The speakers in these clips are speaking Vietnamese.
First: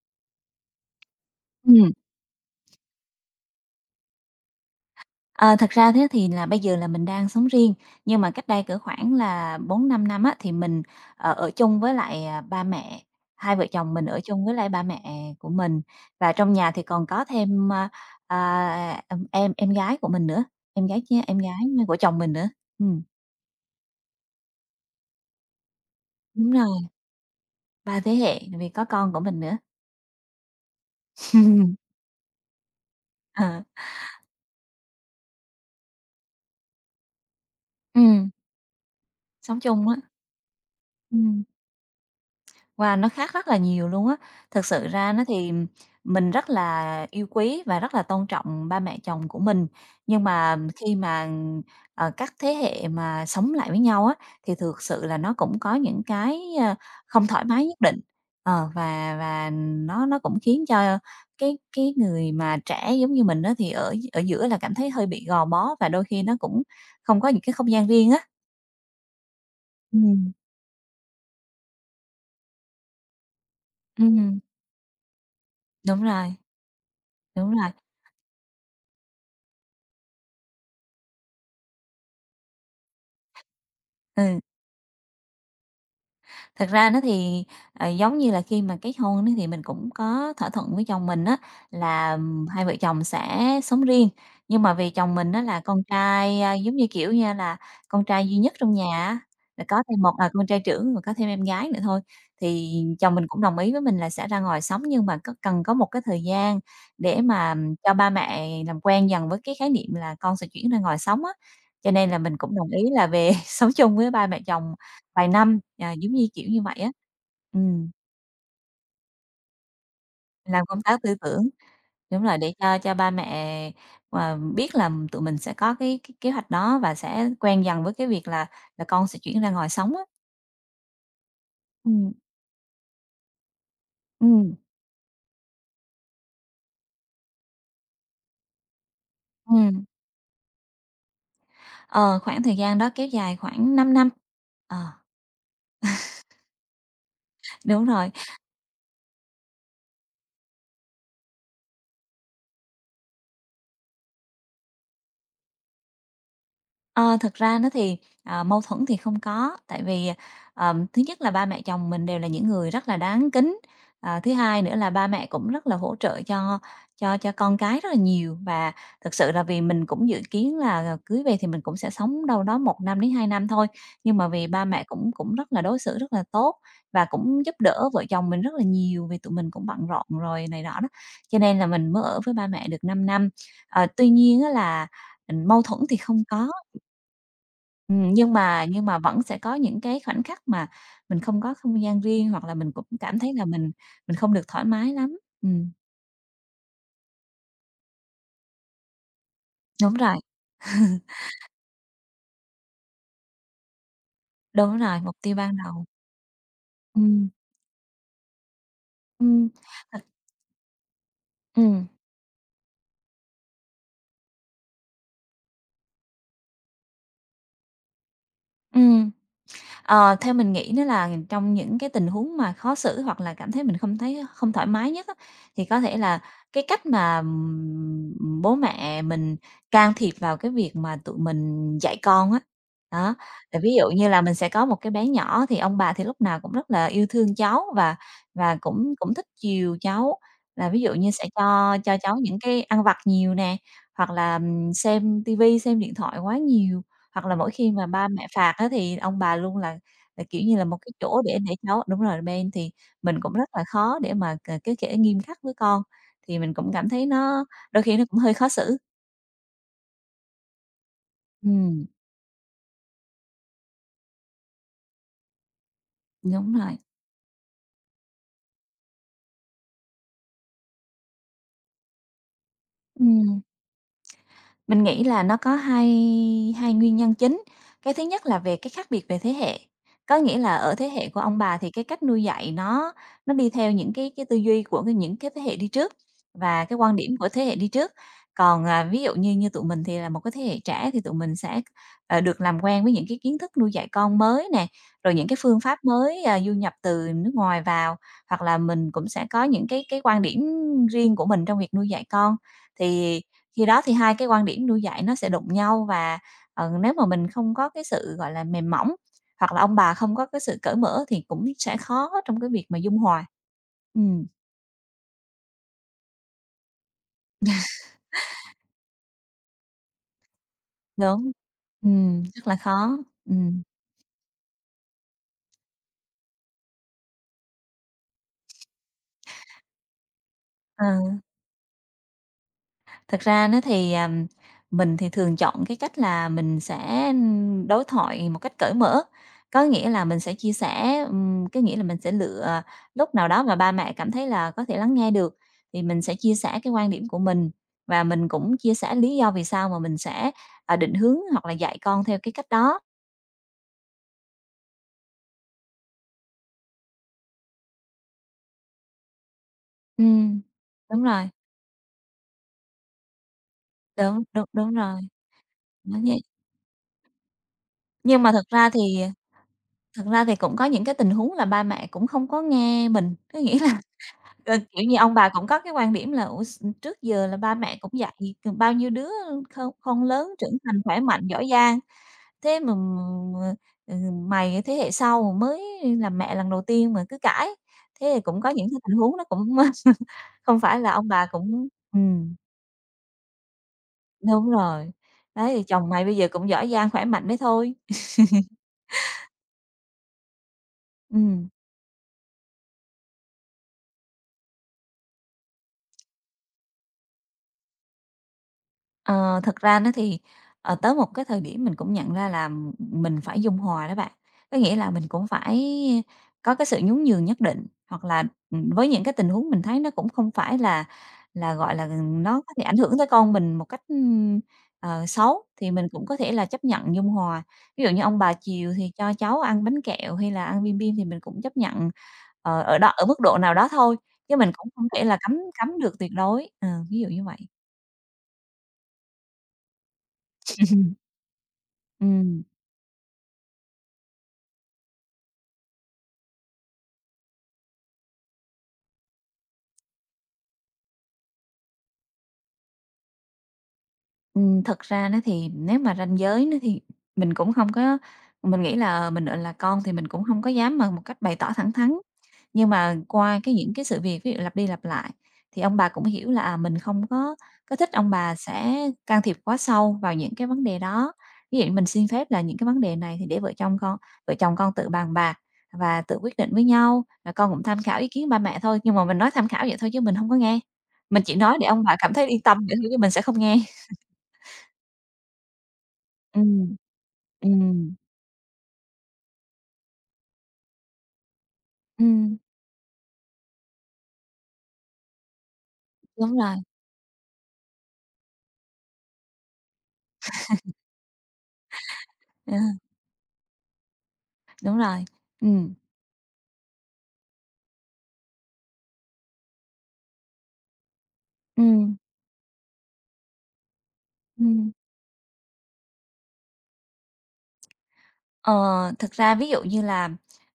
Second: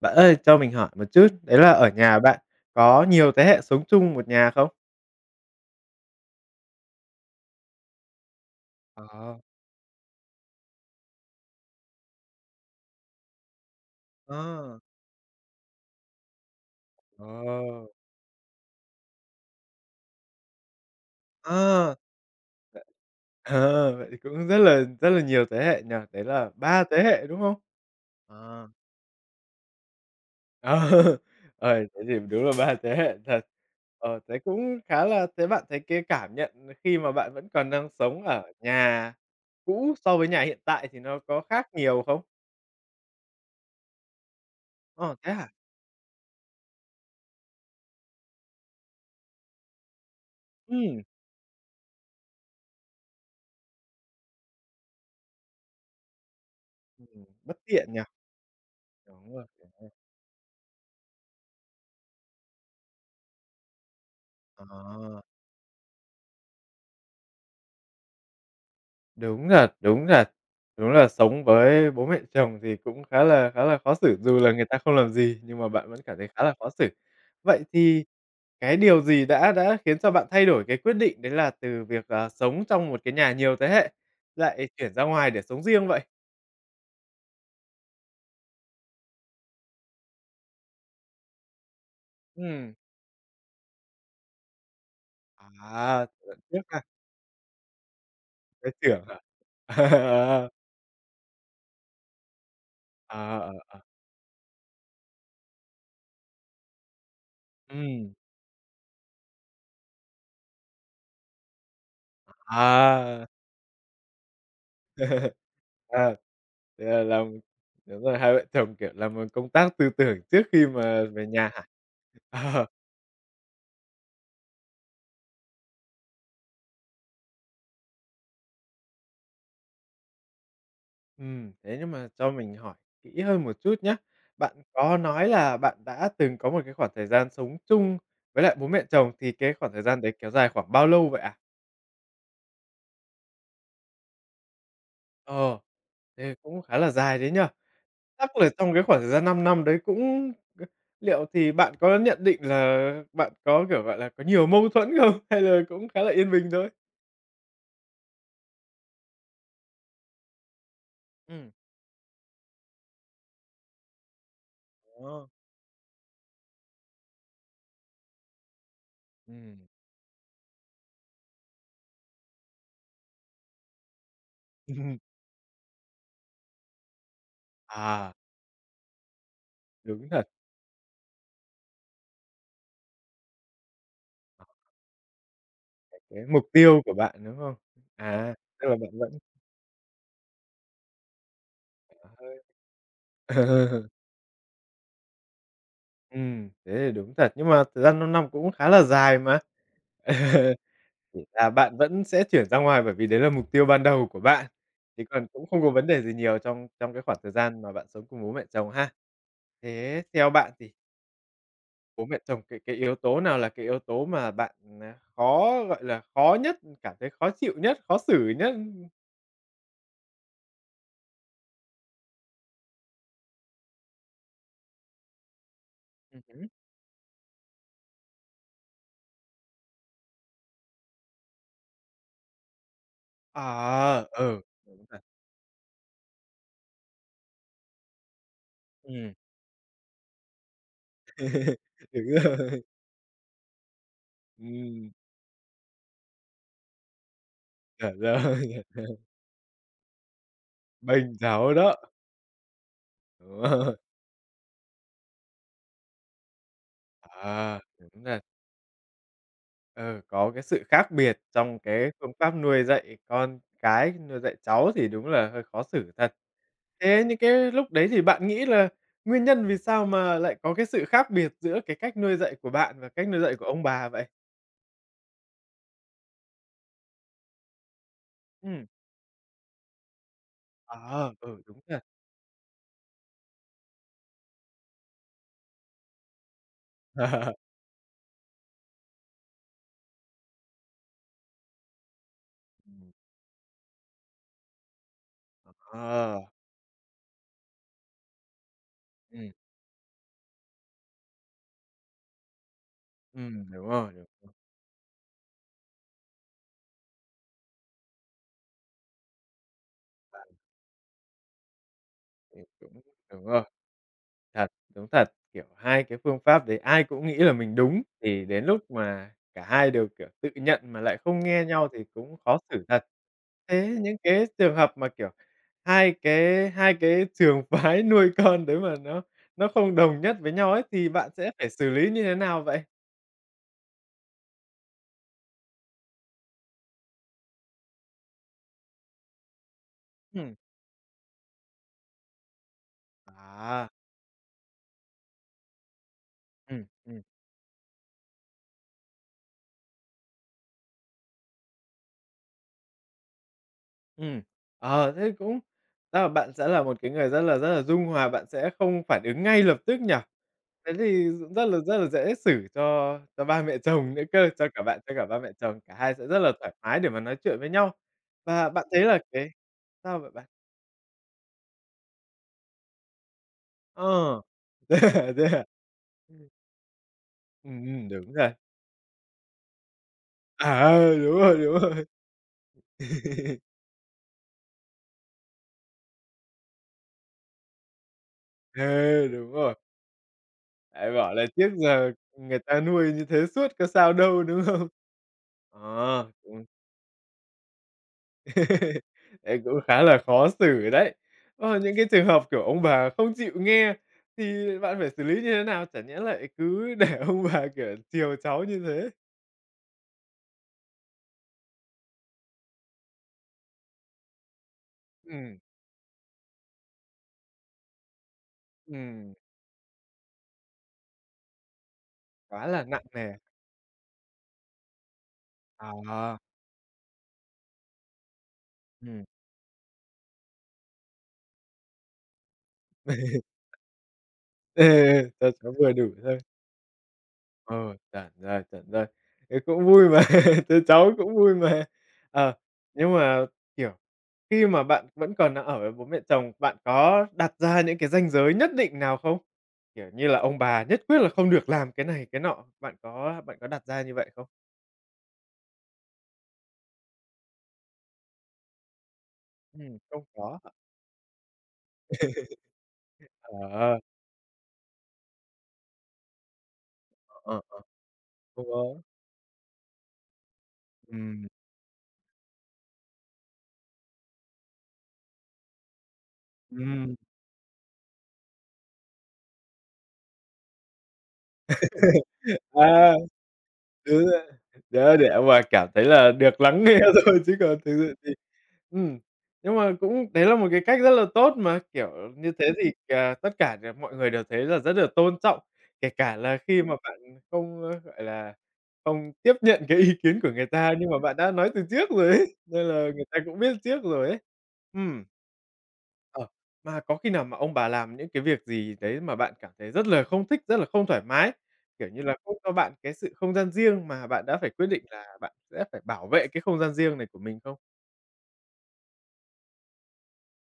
Bạn ơi, cho mình hỏi một chút, đấy là ở Ừm, nhà bạn có nhiều thế hệ sống chung một nhà không? ờ, Thật ra thế thì là bây giờ là mình đang sống riêng, nhưng mà cách đây cỡ khoảng Ờ. là bốn năm năm á, thì mình, ở chung với lại, ba mẹ, hai vợ chồng mình ở chung với lại Ờ. ba mẹ của mình. Và trong nhà thì còn có Ờ. thêm, em gái của mình nữa, em gái ch em gái Ờ. của chồng mình nữa. Ừm, Ờ, vậy thì cũng rất là nhiều thế hệ nhỉ? Đấy là Đúng rồi, 3 thế hệ, đúng không? 3 thế hệ, Ờ. vì có con của mình nữa. Ờ, thế thì đúng là 3 thế hệ thật. Ờ, Ờ, thế cũng khá là thế bạn thấy cái cảm nhận khi mà bạn vẫn còn đang sống ừm, ở nhà Sống chung cũ á, so với nhà hiện tại thì nó có ừm. khác nhiều không? Wow, nó khác rất là nhiều luôn á. Thực sự ra Ờ, nó thế hả? thì mình rất là yêu quý và rất là tôn trọng ba mẹ chồng của mình. Nhưng mà khi Ừm, mà, các thế hệ mà sống lại với nhau á, thì thực sự là nó cũng có những cái, không thoải bất mái nhất tiện nhỉ? định. Ờ, và Đúng rồi. và nó cũng khiến cho cái người mà trẻ giống như mình đó thì ở ở giữa là cảm thấy hơi Ờ, bị gò bó và đôi khi nó cũng không có những cái không gian riêng á. đúng thật, đúng thật. Ừm, Đúng là sống với bố mẹ chồng thì cũng khá là khó xử, dù ừm, là người ta không làm gì, nhưng mà bạn vẫn đúng cảm thấy rồi, khá là khó xử. đúng Vậy rồi. thì cái điều gì đã khiến cho bạn thay đổi cái quyết định đấy là từ việc, ờ, sống trong một cái nhà nhiều thế hệ, Ừ. lại chuyển ra ngoài để sống riêng vậy? Thật ra nó thì, giống như là khi mà kết hôn á thì mình cũng có thỏa thuận với chồng mình á là, hai Ừm. vợ chồng sẽ sống riêng. Nhưng mà vì chồng mình á là con À, giận trai, trước giống ha, như, kiểu như là, con trai duy nhất cái trong nhà trưởng á, hả? là có thêm một con trai trưởng và có thêm em gái nữa thôi, thì chồng mình Ờ, cũng ờ, đồng ý ờ, với mình là sẽ ra ngoài sống nhưng mà có cần có một cái thời gian để mà cho ba ừm, mẹ làm quen dần với cái khái niệm là con sẽ chuyển ra ngoài sống á. Cho nên là mình cũng đồng ý là à. về sống chung với ba mẹ chồng vài năm, giống À, như, kiểu như vậy thế á. là làm Ừm, đúng rồi, hai vợ chồng, kiểu, làm, ờ, công tác tư tưởng trước khi làm công tác mà tư về tưởng, nhà hả? đúng rồi, để Ờ, cho ba mẹ, biết là tụi mình sẽ có cái kế hoạch đó và sẽ quen dần với cái việc là con sẽ chuyển ra ngoài sống á. Thế nhưng mà Ừm, cho mình hỏi kỹ hơn một chút nhá. ừm, Bạn có nói là bạn đã từng có một cái khoảng thời gian sống chung với lại bố mẹ chồng, thì cái khoảng thời ừm. gian đấy kéo dài khoảng bao lâu vậy ạ? Ờ, khoảng thời gian đó kéo dài khoảng 5 năm. Ờ, Ờ, thế cũng khá là dài đấy nhỉ? đúng rồi. Chắc là trong cái khoảng thời gian 5 năm đấy cũng c liệu thì bạn có nhận định là bạn có, kiểu, gọi là, có nhiều mâu thuẫn không? Hay là cũng khá là yên bình thôi? Ờ, thật ra nó thì, mâu thuẫn thì không có, tại vì, thứ nhất là ba Ừm. mẹ chồng mình đều là những người rất là đáng kính, thứ hai nữa là ba mẹ Đó, cũng rất là hỗ trợ cho con cái rất là nhiều. Và thực sự là vì ừm. mình cũng dự kiến là cưới về thì mình cũng sẽ sống đâu đó một năm đến 2 năm thôi, nhưng mà vì ba mẹ cũng cũng rất là đối xử rất là tốt và cũng giúp đỡ vợ À, chồng mình rất là nhiều, vì tụi mình cũng bận rộn đúng thật, rồi này đó đó, cho nên là mình mới ở với ba mẹ được 5 năm. Ờ, tuy nhiên á là, mâu thuẫn thì không cái mục có. tiêu của bạn, đúng không? Ừm, nhưng À, mà tức là nhưng bạn mà vẫn vẫn sẽ có những cái khoảnh khắc mà mình không có không gian xả riêng, hơi. hoặc là mình cũng cảm thấy là mình mình không được thoải mái lắm. Ừm, thế thì đúng thật, nhưng mà thời gian 5 năm cũng khá là dài mà. Đúng rồi, Chỉ là bạn vẫn sẽ chuyển ra ngoài bởi vì đấy là mục tiêu ban đầu của bạn, đúng rồi, thì mục còn tiêu cũng ban không có đầu. vấn đề gì nhiều trong trong cái khoảng Ừm, thời gian mà bạn sống cùng bố mẹ chồng ha. ừm, Thế thật theo bạn thì ừm, bố mẹ chồng cái yếu tố nào là cái yếu tố mà bạn, à, khó, gọi là, khó nhất, cảm thấy khó chịu nhất, khó xử nhất? ừm. Ờ, Theo mình nghĩ nó là trong những cái tình huống mà khó xử hoặc là cảm thấy mình không thấy không thoải mái nhất á, thì có thể là Hứm. cái cách mà, bố mẹ mình can thiệp vào cái việc mà tụi mình dạy con á. Đó, À, là ví dụ như là mình ừ. sẽ có một Đúng cái rồi. bé nhỏ thì ông bà thì lúc nào cũng rất là yêu thương cháu và cũng cũng Ừm. thích chiều cháu, là ví dụ như sẽ cho Đúng cháu những rồi. cái ăn vặt nhiều nè, hoặc là, Ừm, xem tivi xem điện thoại quá nhiều. Hoặc là mỗi khi mà chuẩn ba mẹ phạt rồi, á thì ông bà luôn là, kiểu như là, một cái bênh chỗ để giáo để đó. cháu đúng rồi, bên thì mình cũng Đúng rất là rồi. khó để mà cái kiểu nghiêm khắc với con, thì mình cũng cảm thấy nó À. đôi khi Đúng nó là, cũng hơi khó xử. ừ, có cái sự khác biệt trong Ừm, cái phương pháp nuôi dạy con cái, nuôi dạy cháu thì đúng là hơi khó xử thật. đúng rồi. Thế những cái lúc đấy thì bạn nghĩ là nguyên nhân vì sao mà lại có cái sự khác biệt giữa cái cách nuôi dạy của bạn và cách nuôi dạy Ừm. của ông bà vậy? Mình nghĩ là nó có hai hai nguyên nhân chính. Cái thứ nhất là về Ừm. cái khác biệt về thế hệ, có nghĩa là ở thế hệ À, của ông ừ, bà đúng thì thật. cái cách nuôi dạy nó đi theo những cái tư duy của cái những cái thế hệ đi trước và cái quan điểm của thế hệ đi trước. Còn, ví dụ như như tụi mình thì là một cái thế hệ trẻ thì tụi mình sẽ, được làm quen Ừm. với những cái kiến thức nuôi dạy con mới nè, rồi những cái phương pháp Ờ, mới, du nhập từ nước ngoài vào, hoặc là mình cũng sẽ Ừm, có những cái quan điểm riêng của mình trong việc nuôi dạy con. Thì khi đúng đó rồi, thì hai cái đúng. quan điểm nuôi dạy nó sẽ đụng nhau và, nếu mà mình không có cái sự, gọi là, mềm mỏng, hoặc là ông bà không có cái sự cởi mở thì cũng sẽ khó Thì trong cái việc mà cũng dung đúng hòa. rồi, Ừm, thật, đúng thật, kiểu, hai cái phương pháp đấy ai cũng nghĩ là mình đúng, thì đến lúc mà cả hai đều, kiểu, tự nhận mà lại không đúng. nghe nhau thì cũng khó Rất là xử thật. khó. Ừm, Thế những cái trường hợp mà, kiểu, hai cái trường phái nuôi con đấy mà nó không đồng nhất với nhau ấy, thì bạn ờ. sẽ phải xử lý như thế nào vậy? Thật ra nó thì, mình thì thường chọn cái cách là mình sẽ đối thoại một cách cởi mở, có nghĩa là mình Ừm. sẽ chia sẻ, có nghĩa là mình sẽ lựa lúc nào đó mà À. ba mẹ cảm thấy là có thể lắng nghe được thì mình sẽ chia sẻ cái quan ừm. điểm của mình và mình cũng chia sẻ lý do vì sao mà mình sẽ, định hướng hoặc là dạy con theo cái cách đó. Ừm. Ờ, thế cũng tức là bạn sẽ là một cái người rất là dung hòa, bạn sẽ không phản ứng ngay lập tức nhỉ? Ừm, Thế đúng thì rồi, rất là dễ xử cho ba mẹ chồng nữa đúng, cơ, đúng, cho cả đúng bạn, cho rồi, cả ba mẹ chồng, cả hai nói sẽ rất vậy. là thoải mái để mà nói chuyện với nhau. Nhưng mà thật Và bạn ra thì thấy là cái sao thật vậy bạn? ra thì cũng có những cái tình huống là ba mẹ cũng không có nghe mình, có nghĩa là Ờ, Ờ, kiểu như, thế à, ông thế bà à? cũng có cái quan điểm là "Ủa, trước giờ là ba mẹ cũng Đúng dạy rồi. Bao nhiêu đứa không không lớn, trưởng À, thành, khỏe đúng mạnh, rồi, giỏi đúng giang, rồi. thế mà mày thế hệ sau mới làm mẹ lần đầu tiên mà cứ cãi." Thế thì cũng có những cái tình Ừ, huống nó đúng cũng rồi. không phải là Lại ông bảo là bà trước cũng giờ ừm, người ta nuôi như thế suốt có sao đâu, đúng đúng không? rồi, đấy, thì chồng mày Ờ, bây giờ đúng cũng giỏi giang, khỏe mạnh đấy thôi. Đấy, cũng khá là khó xử đấy. Ừm. Ờ, những cái trường hợp, kiểu, ông bà không chịu nghe thì bạn phải xử lý như thế nào? Chả nhẽ lại cứ để ông bà, kiểu, chiều cháu như thế? Ờ, Thật ra nó thì, tới một cái thời điểm mình cũng nhận ra là mình phải dung hòa đó bạn. Có nghĩa là mình cũng Ừm, phải có cái sự nhún nhường nhất định, hoặc là, với những cái ừm, tình huống mình thấy nó cũng không phải là, gọi là, nó quá có là thể ảnh nặng hưởng tới nề. con mình một cách, xấu, thì mình cũng có À, thể là chấp nhận dung hòa. Ví dụ như ông bà chiều thì ừm. cho cháu ăn bánh kẹo hay là ăn bim bim thì mình cũng chấp nhận, ở mức độ nào đó thôi, chứ mình Ừ, cũng không thể là cho cấm cháu vừa cấm đủ được tuyệt thôi. đối, ví dụ như vậy. Ờ, chuẩn rồi, chuẩn rồi. Thế cũng vui mà, thấy cháu cũng vui mà. ừ Ờ, nhưng mà, kiểu, khi mà bạn vẫn còn đang ở với bố mẹ chồng, bạn có đặt ra những cái ranh giới nhất định nào không? Kiểu như là ông bà nhất quyết là không được làm cái này, cái nọ, bạn có đặt ra như vậy không? Thật ra nó thì nếu mà ranh giới nó thì mình cũng không có mình nghĩ là mình, gọi là, con thì Không mình cũng có. không có dám mà một cách bày tỏ thẳng thắn, nhưng mà Ờ, qua cái những Ờ, cái sự việc ví dụ lặp đi lặp lại thì ông bà cũng hiểu là, mình không có ờ, có thích ông bà không có. sẽ can thiệp quá sâu vào những cái vấn đề đó. Ừm, Ví dụ mình xin phép là những cái vấn đề này thì để vợ chồng con tự bàn bạc và tự quyết định với ừm. nhau, rồi con cũng tham khảo ý kiến ba mẹ thôi. Nhưng mà mình nói tham khảo vậy thôi chứ mình không có nghe, mình chỉ nói để ông bà cảm thấy yên tâm vậy thôi À. chứ mình sẽ không nghe. Đúng rồi. Đó, để mà cảm thấy là được lắng nghe Ừm. rồi chứ còn thực Ừm, sự thì ừm, nhưng mà cũng đấy là một cái cách rất là tốt mà, kiểu, như ừm, thế thì, à, tất cả đều mọi người đều thấy là rất là tôn trọng, kể cả là đúng rồi, khi mà bạn không, ơ, gọi là, không tiếp nhận cái ý kiến của người ta nhưng mà bạn đã nói từ trước rồi ấy, ờ, nên là người ta cũng biết trước rồi ấy. đúng Ừm. rồi, ừm, Ờ, mà có khi nào mà ông bà làm những cái việc gì đấy mà bạn cảm thấy rất là không thích, rất là không thoải mái? Kiểu ừm, như là, không cho bạn cái sự không gian riêng mà bạn đã phải quyết ừm. định là bạn sẽ phải bảo vệ cái không gian riêng này của mình không? Ờ, Thực ra ví dụ như là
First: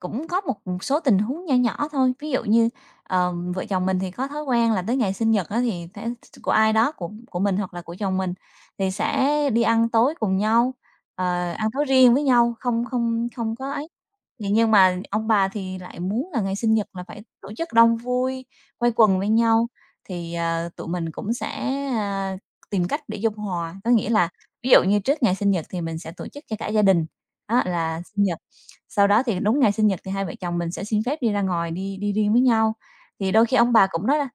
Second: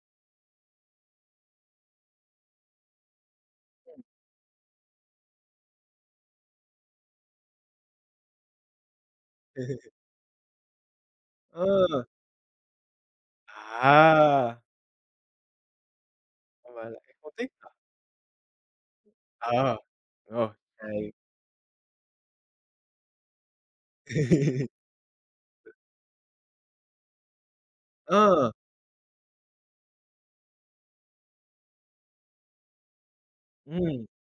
cũng có một số tình huống nhỏ nhỏ thôi, ví dụ như, vợ chồng mình thì có thói quen là tới ngày sinh nhật á thì sẽ của ai đó của mình hoặc là của chồng mình thì sẽ đi ăn tối cùng nhau, Ờ, ăn tối riêng với nhau, không không không có ấy. Thì à, nhưng mà ông bà thì lại muốn là ngày sinh mà nhật là lại phải không thích tổ hả? chức đông vui, quây quần bên nhau, Ờ, thì, rồi, tụi mình hay. cũng sẽ, ờ, tìm cách để dung hòa. Có nghĩa là ví dụ như trước ngày sinh nhật thì mình sẽ tổ chức cho cả gia đình. Á, là sinh nhật. Ờ, Sau đó thì đúng ngày sinh nhật thì hai vợ chồng mình sẽ xin phép đi ra ngoài, đi đi riêng với nhau. Thì đôi khi ông bà ừm, cũng nói là,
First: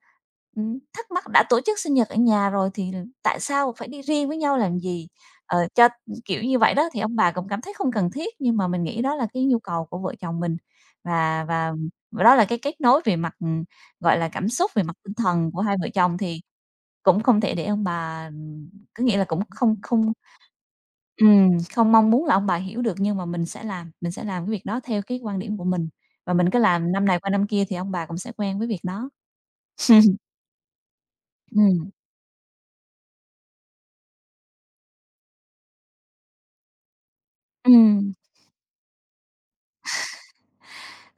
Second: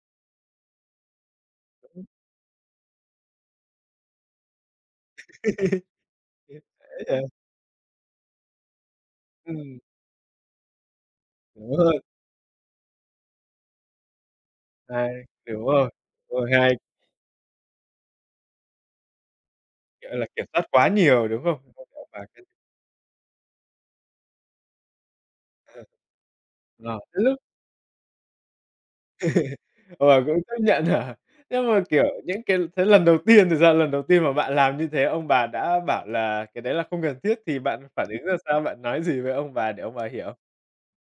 thắc mắc đã tổ chức sinh đúng. nhật ở nhà rồi thì tại sao phải đi riêng với nhau làm gì? Ờ, cho kiểu như Dễ vậy đó, thì ông vậy, bà cũng cảm thấy không cần thiết, nhưng mà mình nghĩ đó là cái nhu ừm, cầu của vợ chồng mình và đúng rồi, và đó là cái kết nối về mặt, gọi là, cảm xúc, về mặt hay, tinh thần của đúng hai vợ rồi, chồng, đúng thì rồi, hay, cũng không thể để ông bà, có nghĩa là cũng không không gọi là, kiểm soát quá nhiều, đúng không? không mong Và muốn là cái ông bà hiểu được, nhưng mà mình sẽ làm cái việc đó theo cái quan điểm của mình, và mình cứ làm ờ, năm này đến qua lúc năm kia thì ông bà cũng sẽ quen với việc đó. Ờ, cũng chấp nhận hả? Nhưng mà, Ừm, kiểu, những cái thế lần đầu tiên thực ra lần đầu tiên mà bạn làm như thế ông bà đã bảo là cái đấy là không cần thiết thì bạn phản ừm, ứng ra sao? Bạn nói gì với ông bà để ông bà hiểu?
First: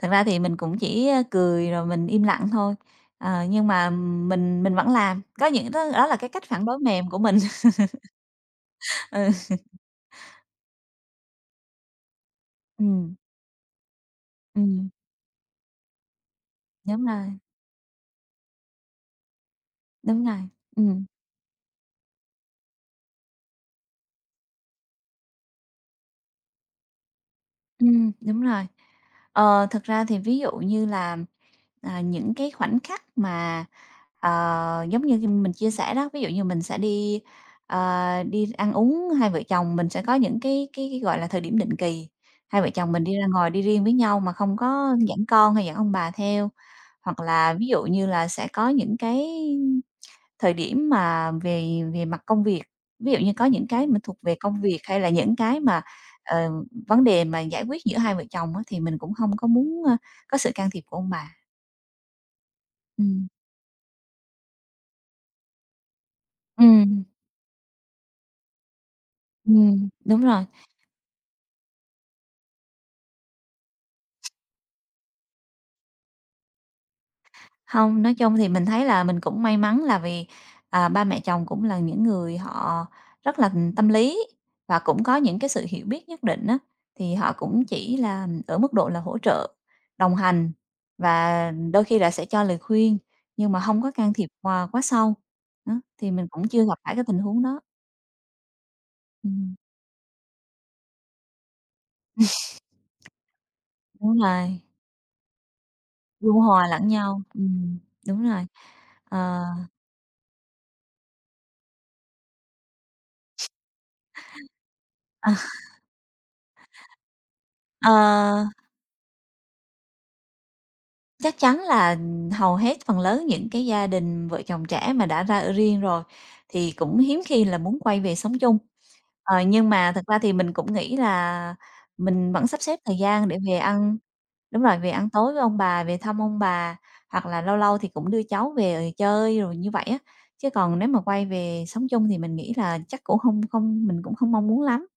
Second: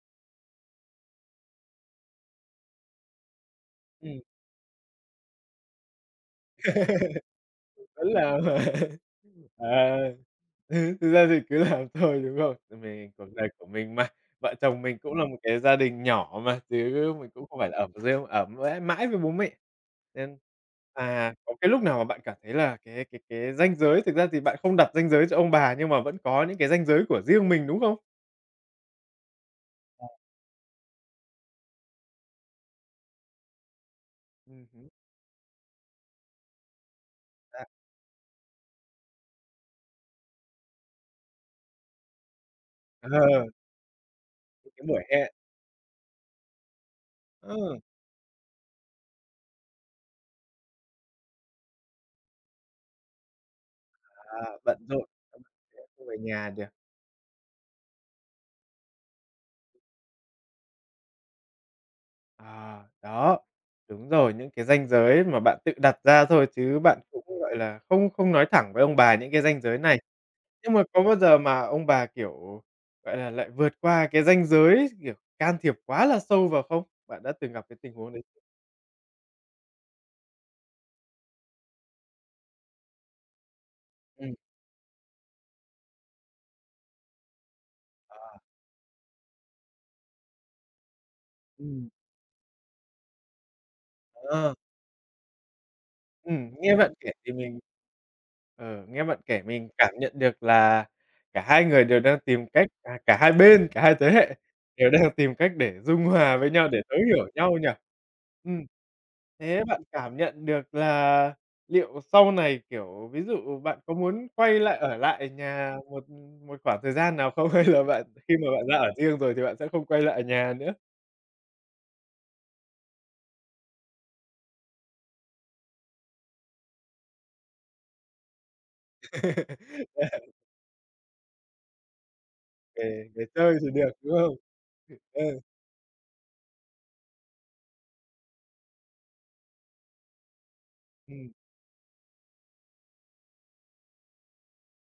thật ra thì mình cũng chỉ, cười rồi mình im lặng thôi, nhưng mà Ừm, mình vẫn làm, có những đó đó là cái cách phản đối mềm của mình. vẫn là Ừ. ờ. Ừ, thực ra thì cứ làm thôi, đúng không? Mình Ừm, cuộc đời của mình mà, vợ chồng ừm, mình cũng là một cái gia đình nhỏ mà, đúng chứ mình rồi, cũng không phải là ở riêng ở mãi mãi với bố mẹ. đúng Nên rồi, ừm. à, có cái lúc nào mà bạn cảm thấy là cái ranh giới thực ra thì bạn không đặt ranh giới cho ông bà, nhưng mà vẫn có những cái ranh giới của riêng mình, đúng không? Đúng rồi. Ờ, thực ra Ờ, thì ví dụ như là, những cái khoảnh khắc mà, ờ, hứm. giống như mình chia sẻ đó, ví dụ như mình sẽ đi, À, đi ăn uống, hai vợ chồng mình sẽ có những cái, gọi là, thời điểm định kỳ, hai vợ chồng mình ờ, đi ra ngồi đi riêng với nhau mà không những cái có buổi dẫn hẹn, con hay dẫn ông bà theo. Hoặc là ví ờ, dụ như là sẽ có những cái thời điểm mà về về mặt công việc, ví dụ như có những cái mà thuộc về à, công bận việc hay rộn, là những xong rồi cái sẽ mà, không về ờ, nhà được. vấn đề mà giải quyết giữa hai vợ chồng á, thì mình cũng không có muốn, có sự can thiệp của ông bà. À, Ừm. đó, đúng rồi, những cái ranh giới mà bạn tự đặt ra thôi chứ bạn Ừm, cũng, gọi là, không không nói thẳng với ông bà những cái ranh giới này. đúng rồi. Nhưng mà có bao giờ mà ông bà, kiểu, gọi là, lại vượt qua cái ranh giới, kiểu, can thiệp quá là sâu vào không? Bạn đã từng gặp cái tình Không, huống nói đấy chung thì mình thấy là mình cũng may mắn là vì, ba mẹ chồng cũng là những người họ rất là tâm lý ừm. và cũng có những cái sự hiểu biết nhất định á, thì họ cũng chỉ là ở mức độ là hỗ trợ, đồng hành và đôi Ừm. khi là sẽ cho lời khuyên, nhưng mà không có can thiệp Ờ, qua quá sâu. Đó, thì mình cũng chưa nghe gặp bạn phải cái kể tình thì huống mình đó. Ừ, nghe bạn kể Ừm. mình cảm nhận được là cả hai người đều đang tìm cách à, cả hai bên, cả hai thế Đúng hệ rồi, đều đang tìm cách để dung hòa dung với nhau, hòa để lẫn thấu nhau. hiểu nhau nhỉ? Đúng rồi. Ừm. Ờ. Thế bạn cảm nhận được là liệu sau này, kiểu, ví dụ bạn có muốn quay lại ở lại Ờ. nhà một một khoảng thời gian nào không? Hay là Ờ. bạn khi mà bạn ra ở riêng rồi thì bạn sẽ không quay lại nhà nữa? Chắc chắn là, hầu hết phần lớn những cái gia đình vợ chồng trẻ mà đã ra ở riêng rồi thì cũng hiếm khi là muốn quay về sống chung. Ờ, nhưng mà thật ra thì mình cũng nghĩ là mình vẫn sắp xếp thời Về về gian để chơi về thì được, ăn, đúng không? đúng rồi, về Ừ. ăn tối Ừ, với ông bà, về thăm ông bà, hoặc là lâu lâu thì cũng đưa cháu về, chơi rồi như vậy á. Chứ còn nếu mà ừ. quay về sống chung thì mình nghĩ là chắc cũng không không mình cũng không mong muốn lắm.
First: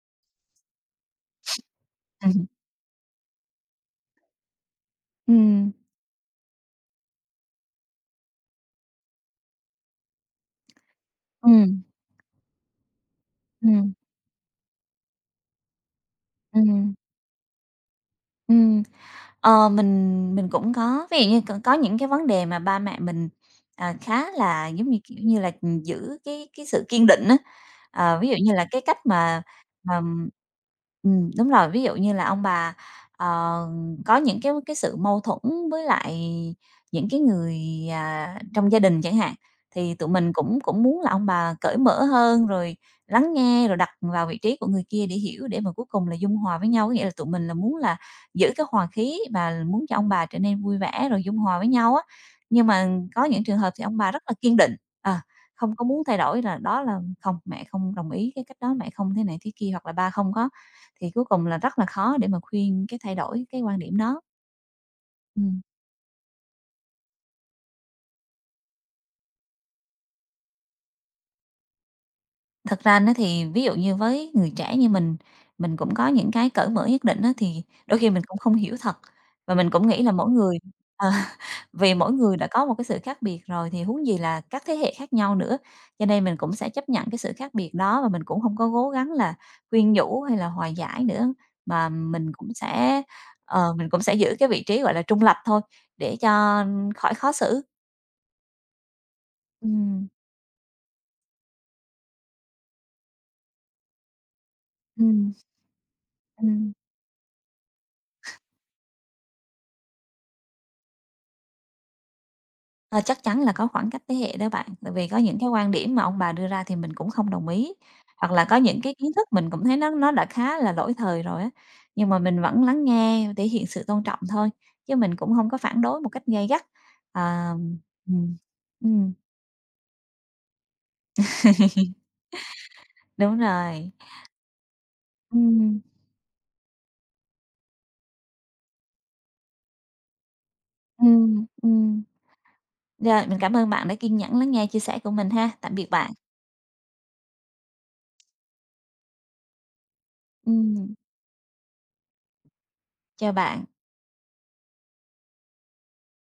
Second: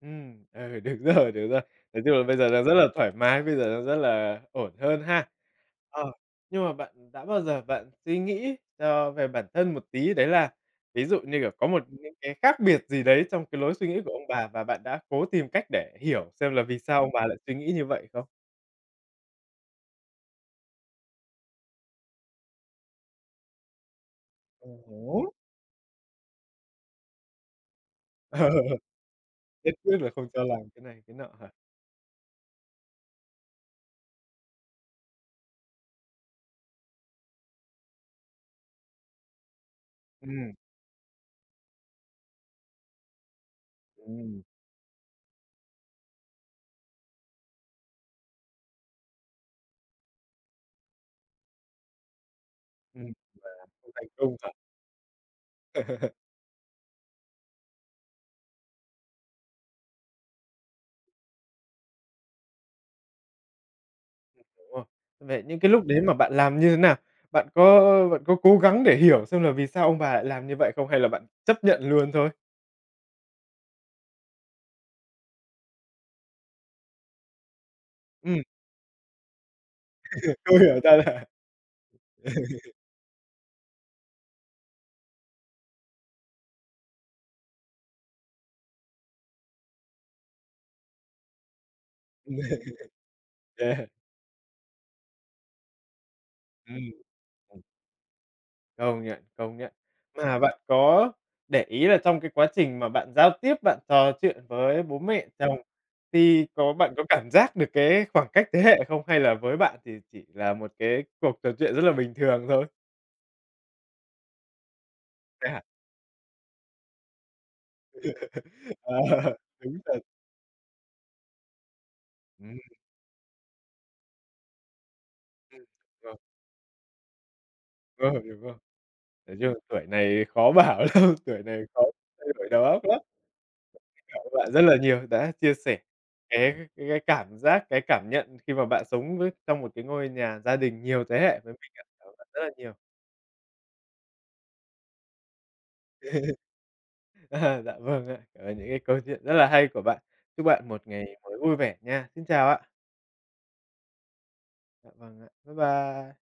Ừ, đúng rồi, đúng rồi. Nói chung là bây giờ đang rất là thoải mái, bây giờ đang rất là ổn hơn ha. Ừm. Ờ, nhưng mà bạn đã bao giờ bạn suy nghĩ cho về bản thân một tí, đấy là ví dụ như, kiểu, có Ừm, một những cái khác biệt gì đấy trong cái lối suy ừm, nghĩ của ông bà và bạn đã cố tìm cách để hiểu xem là ừm, vì ừm, sao ông bà lại suy nghĩ như vậy không? ừm. Ờ, mình cũng có, ví dụ như có những cái vấn đề mà ba mẹ mình, khá là, giống như, kiểu Hứm. như là, giữ cái sự kiên định á. Ờ, ví dụ như là cái Ờ, cách mà nhất quyết mà là không cho làm cái này cái nọ đúng hả? rồi, ví dụ như là ông bà, ờ, có những cái sự mâu thuẫn với lại những cái người, trong gia đình chẳng hạn, thì tụi mình Ừm. cũng cũng muốn là ông bà cởi mở hơn, rồi lắng nghe, rồi đặt vào vị Ừm. trí của người kia để hiểu, để mà cuối cùng là dung hòa với nhau. Có nghĩa là tụi mình là muốn là giữ cái hòa khí và muốn cho ông bà trở nên vui vẻ rồi dung hòa với nhau á. Nhưng mà Ừm, có những trường hợp thì không ông thành bà rất là công hả? kiên định, à, không có muốn thay đổi, là đó là "Không, mẹ không đồng ý cái cách đó, mẹ không thế này thế kia" hoặc là "Ba không có", thì cuối cùng là rất là khó để mà khuyên cái thay đổi cái quan điểm đó. Đúng rồi. Vậy những Ừm. cái lúc đấy mà bạn làm như thế nào? Bạn có bạn có cố gắng để hiểu xem là vì sao ông bà lại làm như vậy không hay là bạn chấp nhận luôn thôi? Thật ra nó thì ví dụ như với người trẻ như mình cũng có những cái cởi mở nhất định á, thì đôi khi mình cũng Ừm, không hiểu thật, và mình cũng nghĩ là mỗi tôi người hiểu ra ờ, là vì mỗi người đã có một cái sự khác biệt rồi thì huống gì là các thế hệ khác nhau nữa, cho nên mình cũng sẽ chấp nhận cái sự khác biệt đó, và mình cũng không có cố gắng là khuyên nhủ hay là hòa giải nữa, mà mình cũng sẽ, yeah, mình cũng sẽ giữ cái vị trí, gọi là, trung lập thôi để cho ừm, khỏi khó ừm, xử. công nhận, công nhận. Ừm, Mà bạn có để ý là trong cái quá trình mà bạn giao tiếp, bạn trò chuyện với bố mẹ ừm, chồng thì có ừm. bạn có cảm giác được cái khoảng cách thế hệ không? Hay là với bạn thì chỉ là một cái cuộc trò chuyện rất là bình thường thôi? Ờ, chắc chắn là có khoảng cách thế hệ đó bạn, tại vì có những cái Thế hả? quan điểm mà ông bà đưa ra thì mình cũng không đồng ý, hoặc là có những cái Ờ, kiến thức mình cũng thấy đúng nó thật. nó đã khá là lỗi thời rồi á, nhưng mà mình Ừm, vẫn lắng nghe thể hiện sự tôn trọng thôi, chứ mình cũng không có ừm, phản đối Đúng một rồi, cách gay gắt. À, đúng rồi, ừm, đúng rồi. ừm. Nói chung tuổi này khó bảo lắm, tuổi này khó thay đổi đầu óc lắm. Đúng rồi. Cảm ơn bạn rất là nhiều đã chia sẻ Ừm, cái cảm giác, cái cảm nhận khi mà bạn sống với trong một cái ngôi nhà gia đình nhiều thế hệ ừm, với mình ạ. ừm. Cảm ơn bạn rất là nhiều. Rồi, mình cảm ơn bạn đã kiên nhẫn lắng nghe chia sẻ của mình ha. Tạm biệt bạn. À, dạ vâng ạ, cảm ơn những cái câu chuyện rất là hay của bạn. Chúc bạn một Ừm, ngày mới vui vẻ nha. Xin chào ạ. chào bạn. Dạ vâng ạ. Bye bye.